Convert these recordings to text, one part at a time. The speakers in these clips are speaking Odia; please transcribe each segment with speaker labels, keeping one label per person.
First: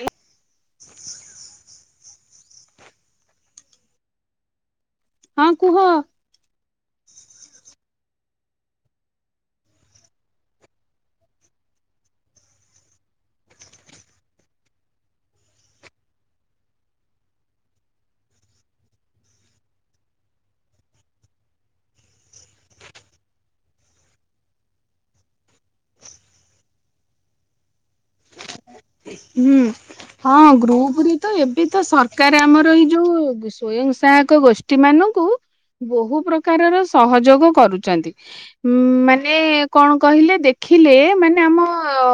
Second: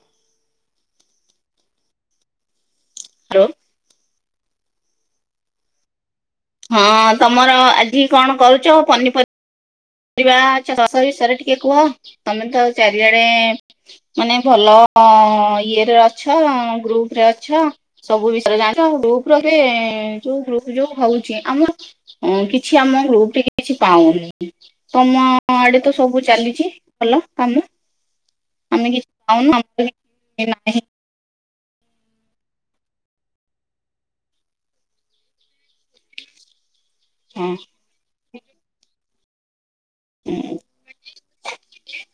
Speaker 1: ଆଲୋ
Speaker 2: ଆଉ
Speaker 1: ହଁ କୁହ?
Speaker 2: ହଁ ତମର ଆଜି କଣ କରୁଛ ପନିପର ଚାଷ ବିଷୟରେ ଟିକେ କୁହ ତମେ ତ ଚାରିଆଡେ ମାନେ ଭଲ ଇଏରେ ଅଛ ଗ୍ରୁପ ରେ ଅଛ ସବୁ ବିଷୟରୋ ଗ୍ରୁପରେ ଯେ ଜଉ ଜଉ ହଉଛି ଆମ୍ କିଛ ଆମ୍ ଗ୍ରୁପରେ କିଛି ପାଉନି। ତମ ଆଡେ ତ ସବୁ ଚାଲିଛି ହେଲା କାମ ଆମେ କିଛି ପାଉନୁ
Speaker 1: ହୁଁ
Speaker 2: ଆମର
Speaker 1: ହଁ
Speaker 2: କିଛି ନାହିଁ
Speaker 1: ଗ୍ରୁପ୍ ରେ ତ୍ ଏ ଏ ତ ସରକାର ଆମର ଏଇ ଯୋଉ ସ୍ଵୟଂ ସହାୟକ ଗୋଷ୍ଠୀ ମାନଙ୍କୁ ବହୁ ପ୍ରକାରର ସହଯୋଗ
Speaker 2: ହଁ
Speaker 1: କରୁଛନ୍ତି। ଉଁ ମାନେ ଏ କଣ କହିଲେ
Speaker 2: ହୁଁ
Speaker 1: ଦେଖିଲେ ମାନେ ଆମ ଅ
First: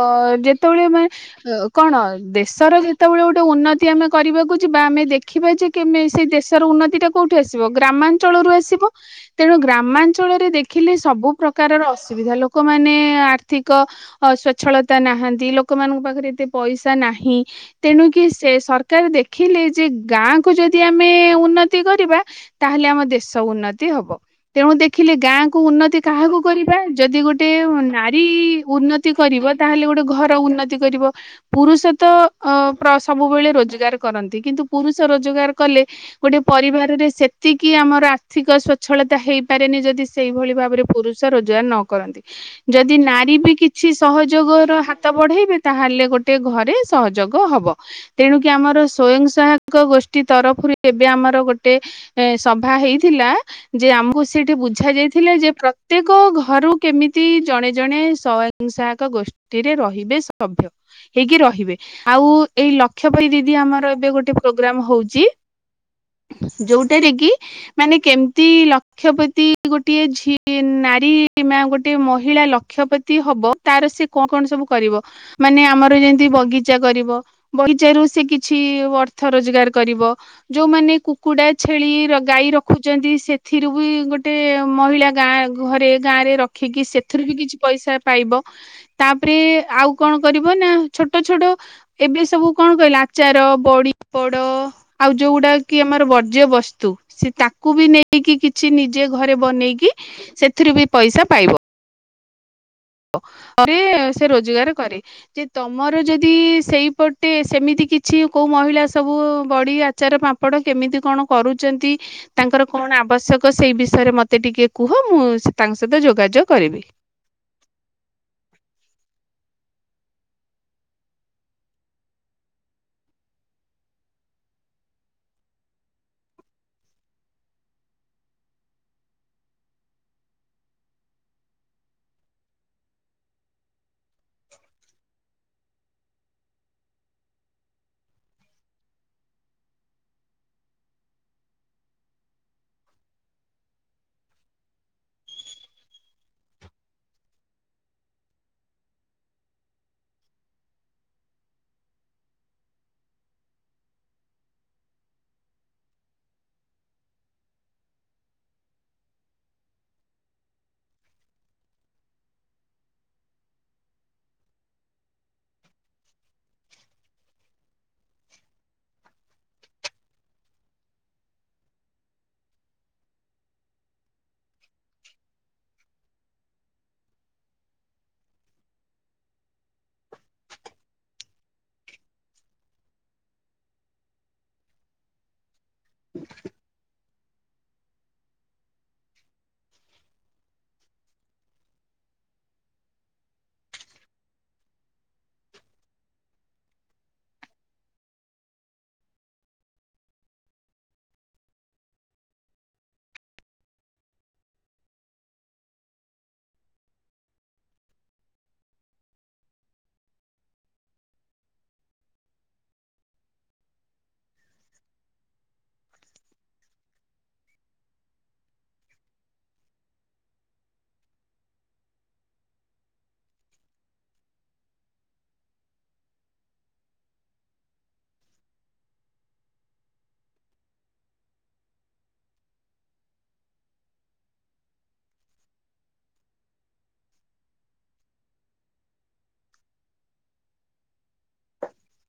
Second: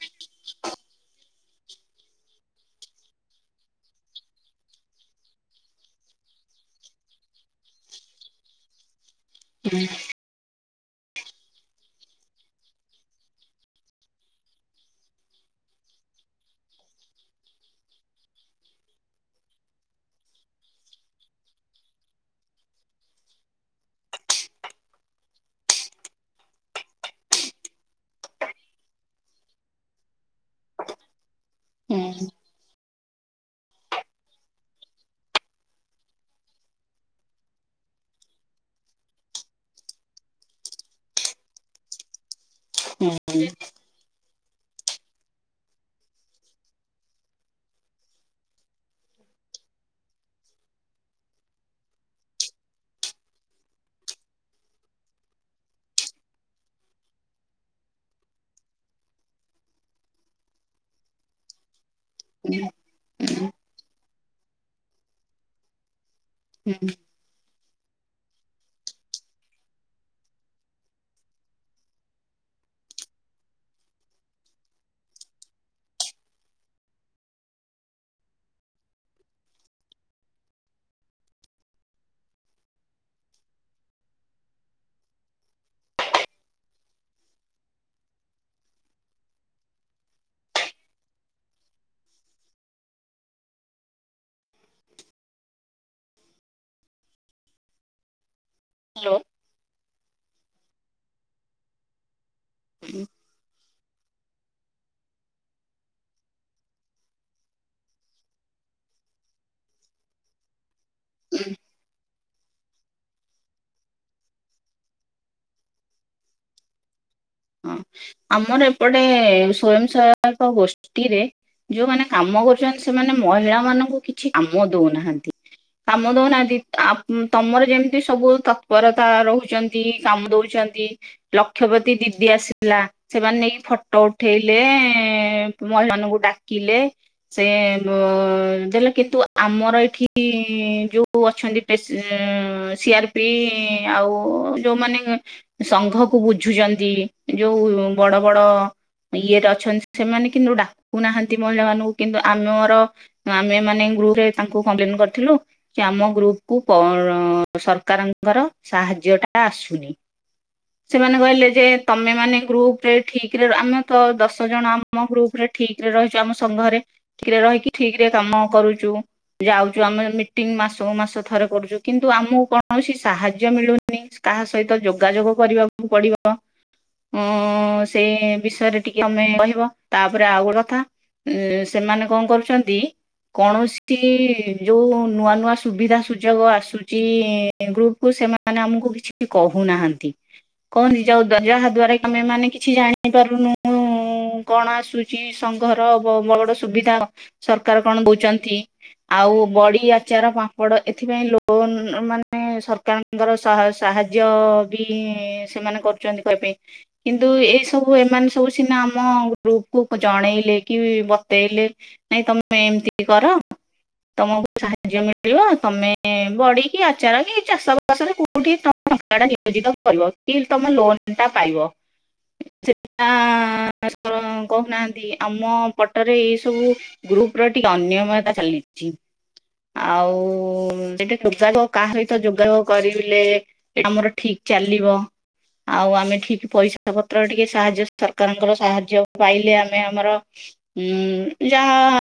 Speaker 1: ଯେତେବେଳେ ମାନେ [unintelligible] କଣ ଦେଶର ଯେତେବେଳେ ଗୋଟେ ଉନ୍ନତି ଆମେ କରିବାକୁ ଯ ବା ଆମେ ଦେଖିବା ଯେମ ସେ ଦେଶର ଉନ୍ନତି ଟା କୋଉଠି ଆସିବ ଗ୍ରାମାଞ୍ଚଳରୁ ଆସିବ ତେଣୁ
Speaker 2: ହୁଁ
Speaker 1: ଗ୍ରାମାଞ୍ଚଳରେ ଦେଖ ଦେଖିଲେ ସବୁ ପ୍ରକାରର ଅସୁବିଧା ଲୋକମାନେ ଆର୍ଥିକ ସଵଚ୍ଛଳତା ନାହାନ୍ତି। ଲୋକମାନଙ୍କ ପାଖରେ ଏତେ ପଇସା ନାହିଁ ତେଣୁକି ସେ ସରକାର ଦେଖିଲେ ଯେ ଗାଁ କ ଯଦି ଆମେ ଉନ୍ନତି କରିବା ତାହେଲେ ଆମ ଦେଶ ଉନ୍ନତି ହବ ତେଣୁ ଦେଖିଲେ ଗାଁ କ ଉନ୍ନତି କାହାକୁ କରିବା ଯଦି ଗୋଟେ ନାରୀ ଉନ୍ନତି କରିବ ତାହେଲେ ଗୋଟେ ଘର ଉନ୍ନତି କରିବ ପୁରୁଷ
Speaker 2: ହୁଁ
Speaker 1: ତ ଅ ସବୁବେଳେ ରୋଜଗାର କରନ୍ତି। କିନ୍ତୁ ପୁରୁଷ ରୋଜଗାର କଲେ ଗୋଟେ ପରିବାରରେ ସେତିକି ଆମର ଆର୍ଥିକ ସ୍ଵଚ୍ଛଳତା ହେଇପାରେନି ଯଦି ସେଇଭଳି ଭାବରେ ପୁରୁଷ ରୋଜଗାର ନ କରନ୍ତି। ଯଦି
Speaker 2: ହୁଁ
Speaker 1: ନାରୀ ବି କିଛି ସହଜ ଯୋଗର ହାତ ବଢେଇବେ ତାହେଲେ ଗୋଟେ ପ୍ରତକ ଘରେ ସହଯୋଗ ହବ ତେଣୁକି ଆମର ସ୍ଵୟଂ ସହାୟକ ଗୋଷ୍ଠୀ ତରଫରୁ ଏବେ ଆମର ଗୋଟେ ସଭା ହେଇଥିଲା ଯେ ଆମକୁ ସେଠି ବୁଝା ଯାଇଥିଲା ଯେ ପ୍ରତ୍ୟେକ ଘରୁ କେମିତି ଜଣେ ଜଣେ ସୋୟମ ସହାୟକ ଗୋଷ୍ଠୀରେ ରହିବେ ସଭ୍ୟ ହେଇକି ରହିବେ। ଆଉ
Speaker 2: ହୁଁ
Speaker 1: ଏଇ ଲକ୍ଷ୍ୟ ଭ
Speaker 2: ହୁଁ
Speaker 1: ଦିଦି ଆମର ଏବେ ଗୋଟେ ପ୍ରୋଗ୍ରାମ ହଉଛି।
Speaker 2: ହୁଁ
Speaker 1: ଯୋଉଟାରେ କି? ମାନେ କେମିତି ଲକ୍ଷପତି ଗୋଟିଏ ଝିଅ ନାରୀ ମା ଗୋଟଏ ମହିଳା ଲକ୍ଷପତି ହବ ତାର ସେ କଣ କଣ ସବୁ କରିବ ମାନେ ଆମର ଯେମତି ବଗିଚା କରିବ, ବଗିଚ ର ସେ କିଛି ଅର୍ଥ ରୋଜଗାର କରିବ, ଯୋଉମାନେ କୁକୁଡା ଛେଳି ଗାଈ ରଖୁଛନ୍ତି। ସେଥିରୁ ବି ଗୋଟେ ମହିଳା ଗାଁ ଘରେ ଗାଁ ରେ ରଖିକି ସେଥିରୁ ବି କିଛି ପଇସା ପାଇବ, ତାପରେ ଆଉ କଣ କରିବ ନା ଛୋଟ ଛୋଟ ଏବେ ସବୁ କଣ କହିଲେ, ଆଚାର ବଡିପଡ ଆଉ ଯୋଉଗୁଡା କି ଆମର ବର୍ଜ୍ୟ ବସ୍ତୁ ସେ ତାକୁ ବି ନେଇକି କି କିଛି ନିଜେ
Speaker 2: ହ୍ୟାଲୋ
Speaker 1: ଘରେ ବନେଇକି ସେଥିରୁ ବି ପଇସା ପାଇବ। ହ ହ। ସେ ରୋଜଗାର କରେ ଯେ ତମର ଯଦି ସେଇପଟେ ସେମିତି କିଛି କୋଉ ମହିଳା ସବୁ ବଡି ଆଚାର ପାମ୍ପଡ଼ କେମିତି କଣ କରୁଛନ୍ତି? ତାଙ୍କର କଣ ଆବଶ୍ୟକ ସେଇ ବିଷୟରେ ମୋତେ ଟିକେ କୁହ ମୁଁ ତାଙ୍କ ସହିତ ଯୋଗାଯୋଗ କରିବି।
Speaker 2: ହଁ ଆମର ଏପଟେ ସ୍ଵୟଂ ସହାୟକ ଗୋଷ୍ଠୀରେ ଯୋଉମାନୋନ କାମ କରୁଛନ୍ତି। ସେମାନେ ମହିଳା ମାନଙ୍କୁ କିଛି କାମ ଦଉନାହାନ୍ତି କାମ ଦଉନାହାନ୍ତି ତମର ଯେମିତି ସବୁ ତତ୍ପରତା ରହୁଛନ୍ତି କାମ ଦଉଛନ୍ତି। ଲକ୍ଷବତୀ ଦିି ଆସିଲା ସେମାନେ ନେଇକି ଫଟୋ ଉଠେଇଲେ, ମହିମାନଙ୍କୁ ଡାକିଲେ ସେ ଦେଲେ କିନ୍ତୁ ଆମର ଏଇଠି ଯୋଉ ଅଛନ୍ତି ସିଆର ପି ଆଉ ଯୋଉମାନେ ସଂଘକୁ ବୁଝୁଛନ୍ତି। ଯୋଉ ବଡ ବଡ ଇଏରେ ଅଛନ୍ତି ସେମାନେ କିନ୍ତୁ ଡାକୁ ନାହାନ୍ତି। ମହିଳା ମାନଙ୍କୁ କିନ୍ତୁ ଆମର ଆମେ ମାନେ ଗୃହରେ ତାଙ୍କୁ କମ୍ପ୍ଲେନ କରିଥିଲୁ, ଯେ ଆମ ଗ୍ରୁପ କ ସରକାରଙ୍କର ସାହାଯ୍ୟ ଟା ଆସୁନି ସେମାନେ କହିଲେ ଯେ ତମେ ମାନେ ଗ୍ରୁପ ରେ ଠିକରେ ଆମେ ତ ଦଶ ଜଣ ଆମ ଗ୍ରୁପ ରେ ଠିକରେ ରହିଛୁ ଆମ ସଂଘରେ ଠିକରେ ରହିକି ଠିକରେ କାମ କରୁଛୁ। ଯାଉଛୁ ଆମ ମିଟିଂ ମାସକୁ ମାସ ଥରେ କରୁଛୁ କିନ୍ତୁ ଆମକୁ କୌଣସି ସାହାଯ୍ୟ ମିଳୁନି କାହା ସହିତ ଯୋଗାଯୋଗ କରିବାକୁ ପଡିବ। ଅଁ ସେଇ ବିଷୟରେ ଟିକେ ତମେ କହିବ ତାପରେ ଆଉ ଗୋଟେ କଥା ସେମାନେ କଣ କରୁଛନ୍ତି କୌଣସି ଯୋଉ ନୂଆ ନୂଆ ସୁବିଧା ସୁଯୋଗ ଆସୁଛି। ଗ୍ରୁପ କୁ ସେମାନେ ଆମକୁ କିଛି କହୁନାହାନ୍ତି କଣ ନି ଯାଉ ଯାହା ଦଵାରା ଆମେ ମାନେ କିଛି ଜାଣି ପାରୁନୁ, କଣ ଆସୁଛି ସଂଘର ବଡ ସୁବିଧା ସରକାର କଣ ଦଉଛନ୍ତି। ଆଉ ବଡି ଆଚାର ପାମ୍ପଡ ଏଥିପାଇଁ ଲୋନ ମାନେ ସରକାରଙ୍କର ସାହାଯ୍ୟ ବି ସେମାନେ କର ପାଇଁ କିନ୍ତୁ ଏଇ ସବୁ ଏମାନେ ସବୁ ସିନା ଆମ ଗ୍ରୁପ କ ଜଣେଇଲେ କି ବତେଇଲେ ନାଇଁ ତମେ ଏମିତି କର ତମକୁ ସାହାଯ୍ୟ ମିଳିବ ତମେ ବଢିକି ଆଚାର କି ଚାଷ ବାସରେ କୋଉଠିଙ୍କା ତମ କି ତମ ଲୋନ ପାଇବ ସେଟା କହୁନାହାନ୍ତି ଆମ ପଟରେ ଏଇ ସବୁ ଗ୍ରୁପ ର ଟିକେ ଅନିୟମତା ଚାଲିଛି ଆଉ ସେଟା ଯୋଗାଯ କାହା ସହିତ ଯୋଗାଯୋଗ କରିଲେ ଆମର ଠିକ ଚାଲିବ। ଆଉ ଆମେ ଠିକ ପଇସା ପତ୍ର ଟିକେ ସାହାଯ୍ୟ ସରକାରଙ୍କର ସାହାଯ୍ୟ ପାଇଲେ ଆମେ ଆମର ଯାହା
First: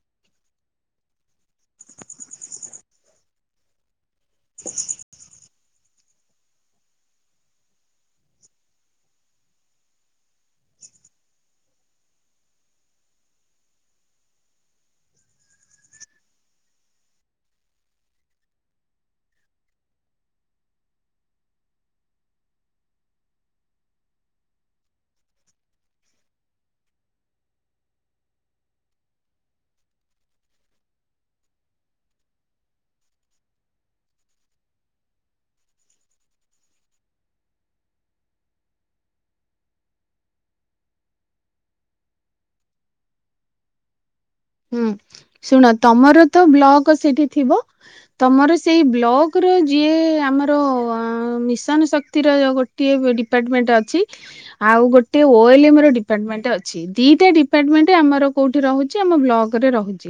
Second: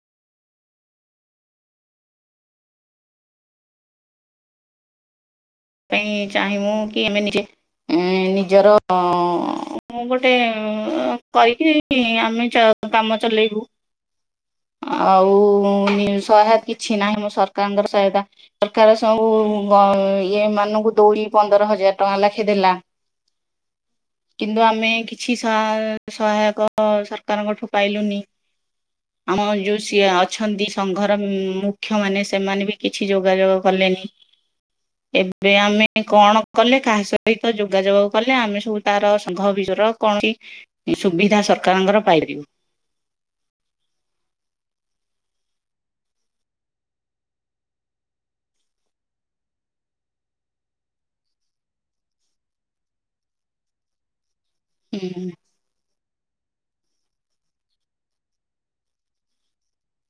Speaker 2: କାଇଁ ଚାହିଁମୁ କି ଆମେ ନିଜେ ନିଜର ମୁଁ ଗୋ ଗୋଟେ ଅ କରିକି। ଇ ଆମେ ଚ କାମ ଚଲେଇବୁ ଆଉ ନି ସହାୟତା କିଛି ନାହିଁ ମୋ ସରକାରଙ୍କର ସହାୟତା ସରକାର ସବୁ ବ ଏମାନଙ୍କୁ ଦଉଡି ପନ୍ଦର ହଜାର ଟଙ୍କା ଲେଖେ ଦେଲା କିନ୍ତୁ ଆମେ କିଛି ସହା ସହାୟକ ସରକାରଙ୍କଠୁ ପାଇଲୁନି ଆମ ଯୋଉ ସିଏ ଅଛନ୍ତି ସଂଘର ମୁଖ୍ୟ ମାନେ ସେମାନେ ବି କିଛି ଯୋଗାଯୋଗ କଲେନି। ଏବେ ଆମେ କଣ କଲେ କାହା ସହିତ ଯୋଗାଯୋଗ କଲେ ଆମେ ସବୁ ତାର ସଂଘ ବିଷ କୌଣସି ସୁବିଧା ସରକାରଙ୍କର ପାଇପାରିବୁ।
Speaker 1: ହୁଁ ଶୁଣ ତମର ତ ବ୍ଲକ ସେଇଠି ଥିବ ତମର ସେଇ ବ୍ଲକ ର ଯିଏ ଆମର ମିଶନ ଶକ୍ତିର ଗୋଟିଏ ଡିପାର୍ଟମେଣ୍ଟ ଅଛି। ଆଉ ଗୋଟେ
Speaker 2: ହୁଁ
Speaker 1: ଓଏଲମ ର ଡି ଡିପାର୍ଟମେଣ୍ଟ ଅଛି ଦିଟା ଡିପାର୍ଟମେଣ୍ଟେ ଆମର କୋଉଠି ରହୁଛି। ଆମ ବ୍ଲକ ରେ ରହୁଛି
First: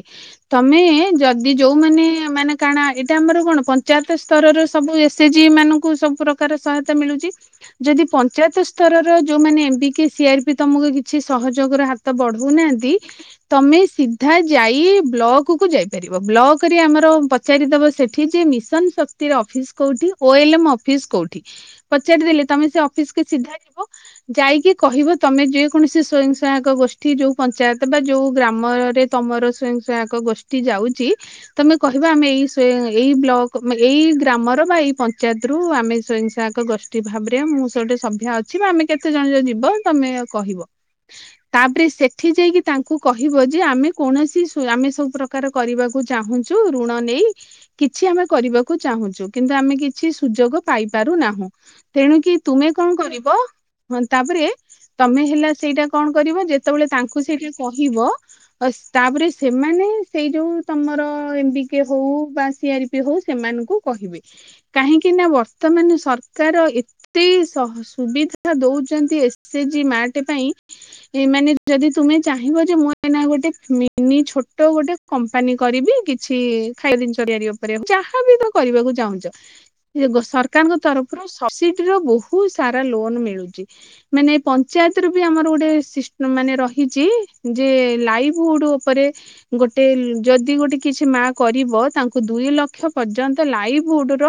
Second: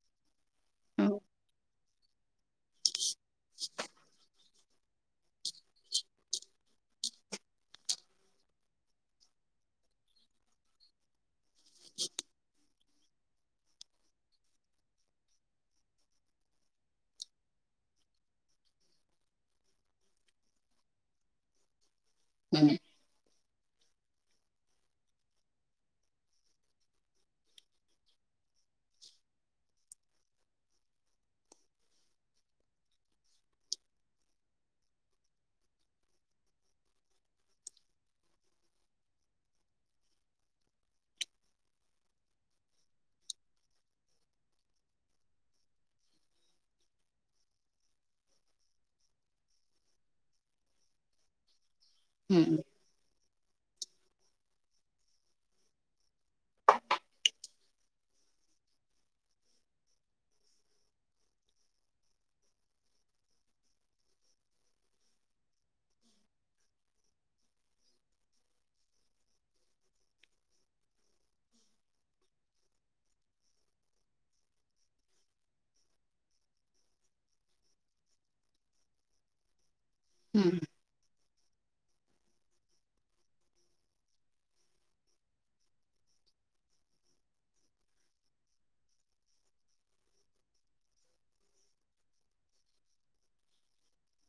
Speaker 1: ତମେ
Speaker 2: ହୁଁ
Speaker 1: ଯଦି ଯୋଉ ମାନେ ମାନେ କାଣା ଏଇଟା ଆମର କଣ ପଞ୍ଚାୟତ ସ୍ତର ର ସବୁ ଏସ ଏ ଜି ମାନଙ୍କୁ ସବୁ ପ୍ରକାର ସହାୟତା ମିଳୁଛି ଯଦି ପଞ୍ଚାୟତ ସ୍ତରର ଯୋଉ ମାନେ ଏମ୍ ପି କି ସି ଆର ପି ତମକୁ କିଛି ସହଯୋଗର ହାତ ବଢଉନାହାନ୍ତି। ତମେ ସିଧା ଯାଇ ବ୍ଲକ କୁ ଯାଇପାରିବ ବ୍ଲକ ରେ ଆମର ପଚାରିଦବ ସେଠି ଯେ ମିଶନ ଶକ୍ତିର ଅଫିସ କୋଉଠି ଓ ଏଲ ଏମ୍ ଅଫିସ କୋଉଠି। ପଚାରିଦେଲେ ତମେ ସେ
Speaker 2: ହୁଁ
Speaker 1: ଅଫିସ କେ ସିଧା ବ ଯାଇକି କହିବ ତମେ ଯେ କୌଣସି ସ୍ଵୟଂ ସହାୟକ ଗୋଷ୍ଠୀ ଯୋଉ ପଞ୍ଚାୟତ ବା ଯୋଉ ଗ୍ରାମରେ ତମର ସ୍ଵୟଂ ସହାୟକ ଗୋଷ୍ଠୀ ଯାଉଛି ତମେ କହିବ ଆମେ ଏଇ ସ ଏଇ ବ୍ଲକ ଏଇ ଗ୍ରାମର ବା ଏଇ ପଞ୍ଚାୟତରୁୁ ଆମେ ସ୍ଵୟଂ ସହାୟକ ଗୋଷ୍ଠୀ ଭାବରେ ମୁଁ ସେ ଗୋଟେ ସଭ୍ୟା ଅଛି। ବା ଆମେ କେତେ ଜଣ ଯ ଯିବ ତମେ କହିବ ତାପରେ ସେଠି ଯାଇକି ତାଙ୍କୁ କହିବ ଯେ ଆମେ କୌଣସି ସ୍ଵ ଆମେ ସବୁ ପ୍ରକାର କରିବାକୁ ଚାହୁଁଛୁ ଋଣ ନେଇ କିଛି ଆମେ କରିବାକୁ ଚାହୁଁଛୁ କିନ୍ତୁ ଆମେ କିଛି ସୁଯୋଗ ପାଇପାରୁନାହୁଁ। ତେଣୁ କିି ତୁମେ କଣ କରିବ। ହଁ ତାପରେ ତମେ ହେଲା ସେଇଟା କଣ କରିବ ଯେତେବେଳେ ତାଙ୍କୁ ସେଇଠି କହିବ ତାପରେ ସେମାନେ ସେଇ ଯୋଉ ତମର ଏମ ବି କେ ହଉ ବା ସି ଆର ପି ହଉ ସେମାନଙ୍କୁ କହିବେ କାହିଁକି ନା ବର୍ତ୍ତମାନ ସରକାର ଏତେ ସ ସୁବିଧା ଦଉଛନ୍ତି। ଏସ୍ ଏଚ ଜି ମ୍ୟାଟ ପାଇଁ ଏମାନେ ଯଦି ତୁମେ ଚାହିଁବ ଯେ ମୁଁ ଏଇନା ଗୋଟେ ମିନି ଛୋଟ ଗୋଟେ କମ୍ପାନୀ କରିବି କିଛି ଖାଇବା ଜିନିଷ ତିଆରି ଉପରେ ଯାହାବି ତମେ କରିବାକୁ ଚାହୁଁଛ।
Speaker 2: ହୁଁ
Speaker 1: ସରକାରଙ୍କ ତରଫରୁ ସବସିଡିର ବହୁତ ସାରା ଲୋନ ମିଳୁଛି ମାନେ ପଞ୍ଚାୟତ ର ବି ଆମର ଗୋଟେ ଶିଷ୍ଟ ମାନେ ରହିଛି। ଯେ ଲାଇଭହୁଡ ଉପରେ ଗୋଟେ ଯଦି ଗୋଟେ କିଛି ମା କରିବ ତାଙ୍କୁ ଦୁଇ ଲକ୍ଷ ପର୍ଯ୍ୟନ୍ତ ଲାଇଭହୁଡ ର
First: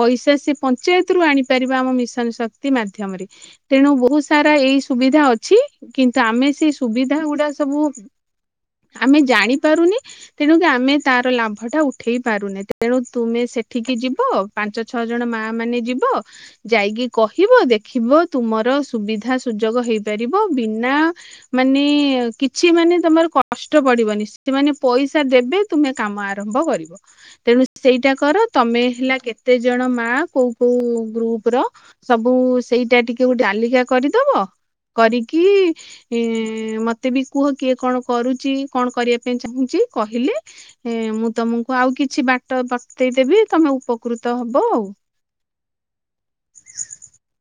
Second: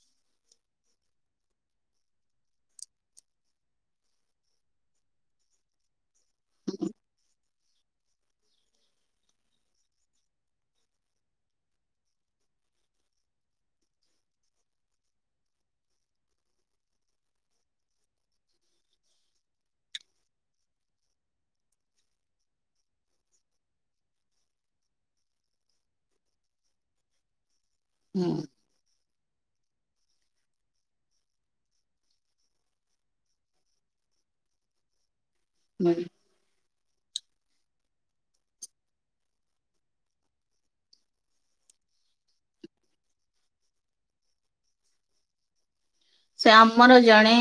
Speaker 1: ପଇସା ସେ ପଞ୍ଚାୟତ ରୁ ଆଣିପାରିବା ଆମ ମିଶନ ଶକ୍ତି ମାଧ୍ୟମରେ ତେଣୁ ବହୁତ ସାରା ଏଇ ସୁବିଧା ଅଛି କିନ୍ତୁ ଆମେ ସେ
Speaker 2: ହୁଁ
Speaker 1: ସୁବିଧା ଗୁଡା ସବୁ ଆମେ ଜାଣି ପାରୁନି ତେଣୁକ ଆମେ ତାର ଲାଭ ଟା ଉଠେଇ ପାରୁନେ ତେଣୁ ତୁମେ ସେଠିକି ଯିବ ପାଞ୍ଚ ଛଅ ଜଣ ମା ମାନେ ଯିବ ଯାଇକି କହିବ ଦେଖିବ ତୁମର ସୁବିଧା ସୁଯୋଗ ହେଇପାରିବ ବିନା ମାନେ କିଛି ମାନେ ତମର କଷ୍ଟ ପଡିବନି ସେମାନେ ପଇସା ଦେବେ ତୁମେ କାମ ଆରମ୍ଭ କରିବ ତେଣୁ ସେଇଟା କର ତମେ ହେଲା କେତେ ଜଣ ମା କୋଉ କୋଉ ଗ୍ରୁପ ର ସବୁ ସେଇଟା ଟିକେ ଗୋଟେ ଡାଲିକା କରିଦବ କରି
Speaker 2: ହୁଁ।
Speaker 1: ମତେ ବି କୁହ କିଏ କଣ କରୁଛି କଣ କରିବା ପାଇଁ ଚାହୁଁଛି କହିଲେ ମୁଁ ତମକୁ ଆଉ କିଛି ବାଟ ବତେଇଦେବି ତମେ ଉପକୃତ ହବ ଆଉ।
Speaker 2: ସେ ଆମର ଜଣେ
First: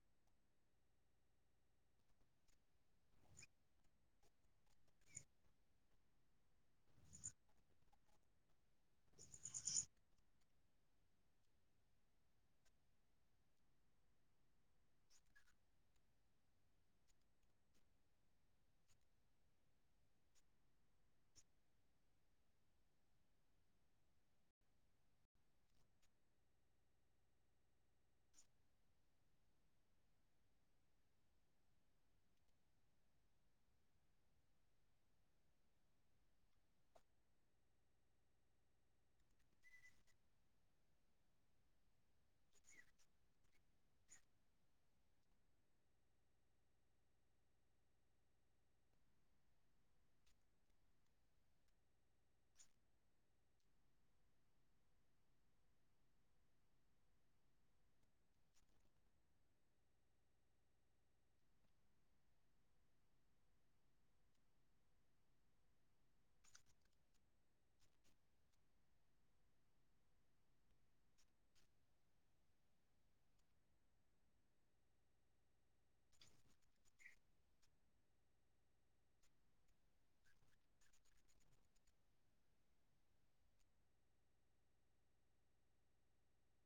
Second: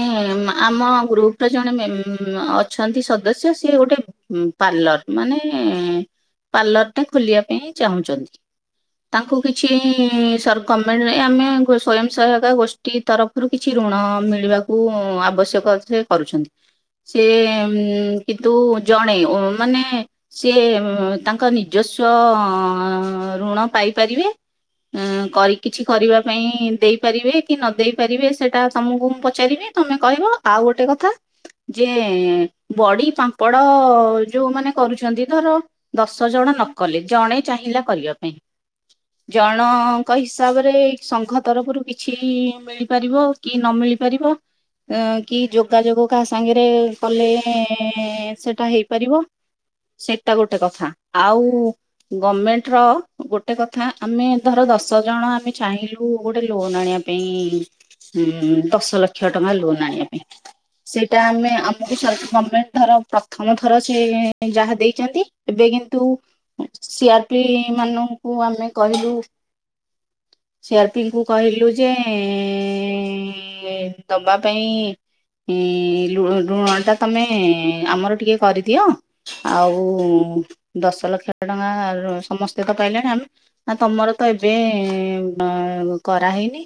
Speaker 2: ମା ଆମ ଗ୍ରୁପର ଜଣେ ମେମ ଅଛନ୍ତି ସଦସ୍ୟ ସିଏ ଗୋଟେ ପାର୍ଲର ମାନେ ପାର୍ଲରଟେ ଖୋଲିବା ପାଇଁ ଚାହୁଁଛନ୍ତି ତାଙ୍କୁ କିଛି ସର ଗମେଣ୍ଟରେ ଆମେ ଗୋ ସ୍ଵୟଂ ସହାୟକ ଗୋଷ୍ଠୀ ତରଫ କିଛି ଋଣ ମିଳିବାକୁ ଆବଶ୍ୟକ ସେ କରୁଛନ୍ତି ସେ ଉମ କିନ୍ତୁ ଜଣେ ଉ ମାନେ ସେ ତାଙ୍କ ନିଜସ୍ୱ ଋଣ ପାଇପାରିବେ କରି କିଛି କରିବା ପାଇଁ ଦେଇପାରିବେ କି ନ ଦେଇ ରିବେ ସେଟା ତମକୁ ମୁଁ ପଚାରିବି ତମେ କହିବ ଆଉ ଗୋଟେ କଥା ଯେ ବଡି ପାମ୍ପଡ ଯୋଉ ମାନ କରୁଛନ୍ତି ଧର ଦଶ ଜଣ ନ କଲେ ଜଣେ ଚାହିଁଲା କରିବା ପାଇଁ ଜଣଙ୍କ ହିସାବରେ ସଂଘ ତରଫରୁ କିଛି ମିଳି ପାରିବ କି ନ ମିଳିପାରିବ କି ଅ ଯୋଗାଯୋଗ କାହା ସାଙ୍ଗରେ କଲେ ସେଟା ହେଇପାରିବ ସେଇଟା ଗୋଟେ କଥା ଆଉ ଗମେଣ୍ଟର ଗୋଟେ କଥା ଆମେ ଧର ଦଶ ଜଣ ଆମେ ଚାହିଁଲୁ ଗୋଟେ ଲୋନ ଆଣିବା ପାଇଁ। ଉ ଦଶ ଲକ୍ଷ ଟଙ୍କା ଲୋନ୍ ଆଣିବା ପାଇଁ ସେଇଟା ଆମେ ଆମକୁ ସର ଗମେଣ୍ଟ ଧର ପ୍ରଥମ ଥର ସେ ଯାହା ଦେଇଛନ୍ତି ଏବେ କିନ୍ତୁ ସି ଆର ପି ମାନଙ୍କୁ ଆମେ କହିଲୁ ସି ଆର ପି ଙ୍କୁ କହିଲୁ ଯେ ଏଁ ଦବା ପାଇଁ ଇ ଋ-ଋଣ ଟା ତମେ ଆମର ଟିକେ କରିଦିଅ ଆଉ ଦଶ ଲକ୍ଷ ଟଙ୍କା ର ସମସ୍ତେ ତ ପାଇଲେଣି ଆମ ତମର ତ ଏବେ ବ କରାହେଇନି।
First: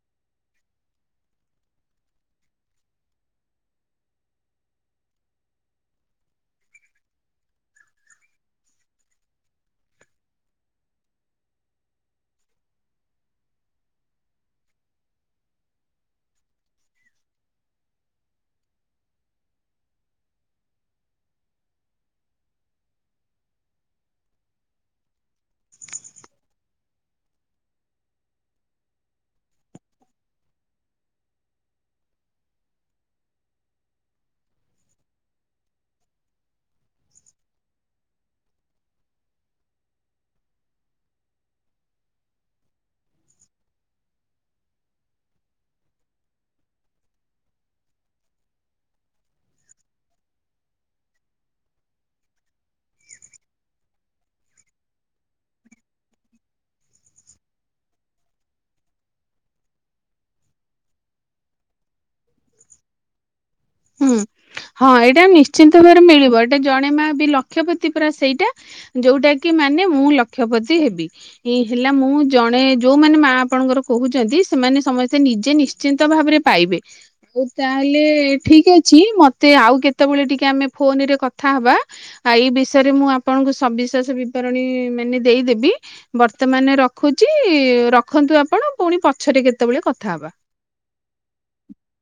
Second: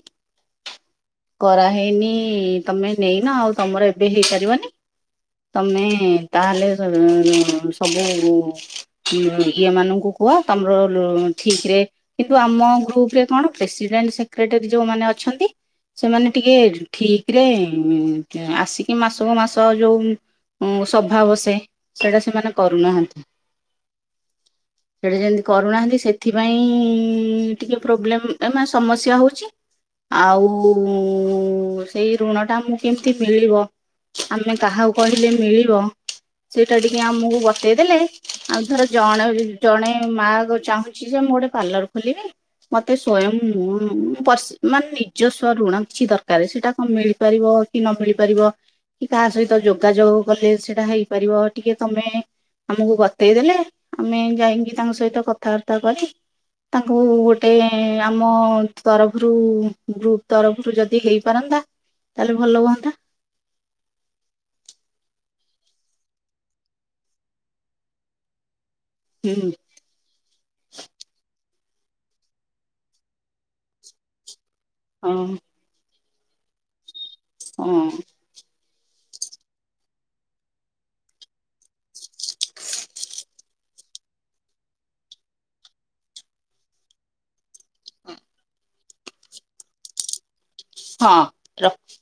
Speaker 2: କରାହେଇନି ତମେ ନେଇନ ଆଉ ତମର ଏବେ ହେଇପାରିବନି ତମେ ତାହଲେ ଇ ସବୁ ଇଏ ମାନଙ୍କୁ କୁହ ତମର ଲୋ ଠିକ ରେ କିନ୍ତୁ ଆମ ଗ୍ରୁପ ରେ କଣ ପ୍ରେସିଡେଣ୍ଟ ସେକ୍ରେଟାରୀ ଯୋଉମାନେ ଅଛନ୍ତି। ସେମାନେ ଟିକେ ଠିକ ରେ ଆସିକି ମାସକୁ ମାସ ଯୋଉ ସଭା ବସେ ସେଟା ସେମାନେ କରୁନାହାନ୍ତି ସେଟା ଯେମିତି କରୁନାହାନ୍ତି ସେଥିପାଇଁ ଟିକେ ପ୍ରୋବ୍ଲେମ ସମସ୍ୟା ହଉଛି ଆଉ। ଆଉ ସେଇ ଋଣ ଟା ଆମକୁ କେମିତି ମିଳିବ ଆମେ କାହାକୁ କହିଲେ ମିଳିବ ସେଇଟା ଟିକେ ଆମକୁ ବତେଇଦେଲେ ଆଉ ଧର ଜଣେ ଜଣେ ମା ଚାହୁଁଛି ଯେ ମୁଁ ଗୋଟେ ପାର୍ଲର ଖୋଲିବି ମୋତେ ସ୍ଵୟଂ ମୁଁ ପ ପର୍ସ ମାନେନି। ନିଜସ୍ୱ ଋଣ କିଛି ଦରକାର ସେଇଟା କଣ ମିଳିପାରିବ କି ନ ମିଳିପାରିବ କି କାହା ସହିତ ଯୋଗାଯୋଗ କଲେ ସେଇଟା ହେଇପାରିବ ଟିକେ ତମେ ଆମକୁ ବତେଇ ଦେଲେ ଆମେ ଯାଇକି ତାଙ୍କ ସହିତ କଥାବାର୍ତ୍ତା କରି ତାଙ୍କୁ ଗୋଟେ ଆମ ତରଫରୁ। ଗ୍ରୁପ ତରଫରୁ ଯଦି ହେଇପାରନ୍ତା ତାହେଲେ ଭଲ ହୁଅନ୍ତା।
Speaker 1: ହୁଁ ହଁ ଏଇଟା ନିଶ୍ଚିନ୍ତ ଭାବରେ ମିଳିବ ଏଇଟା ଜଣେ ମା ବି ଲକ୍ଷପତି ପୁରା ସେଇଟା। ଯୋଉଟା
Speaker 2: ହୁଁ
Speaker 1: କି ମାନେ ମୁଁ ଲ କ୍ଷପତି ହେବି ହେଲା ମୁଁ ଜଣେ ଯୋଉମାନେ ମା ଆପଣଙ୍କର କହୁଛନ୍ତି ସେମାନେ
Speaker 2: ହଁ
Speaker 1: ସମସ୍ତେ ନିଜେ ନିଶ୍ଚିନ୍ତ ଭାବରେ ପାଇବେ। ଓଉ
Speaker 2: ହଁ
Speaker 1: ତାହେଲେ ଠିକ ଅଛି ମତେ ଆଉ କେତେବେଳେ ଟିକେ ଆମେ ଫୋନ ରେ କଥାହବା ଆଉ ଏଇ ବିଷୟରେ ମୁଁ ଆପଣଙ୍କୁ ସବିଶ୍ୱାସ ବିବରଣୀ ମାନେ ଦେଇଦେବି ବର୍ତ୍ତମାନ ରଖୁଛି ରଖନ୍ତୁ ଆପଣ ପୁଣି ପଛରେ କେତେବେଳେ କଥାହବା?
Speaker 2: ହଁ ରଖ।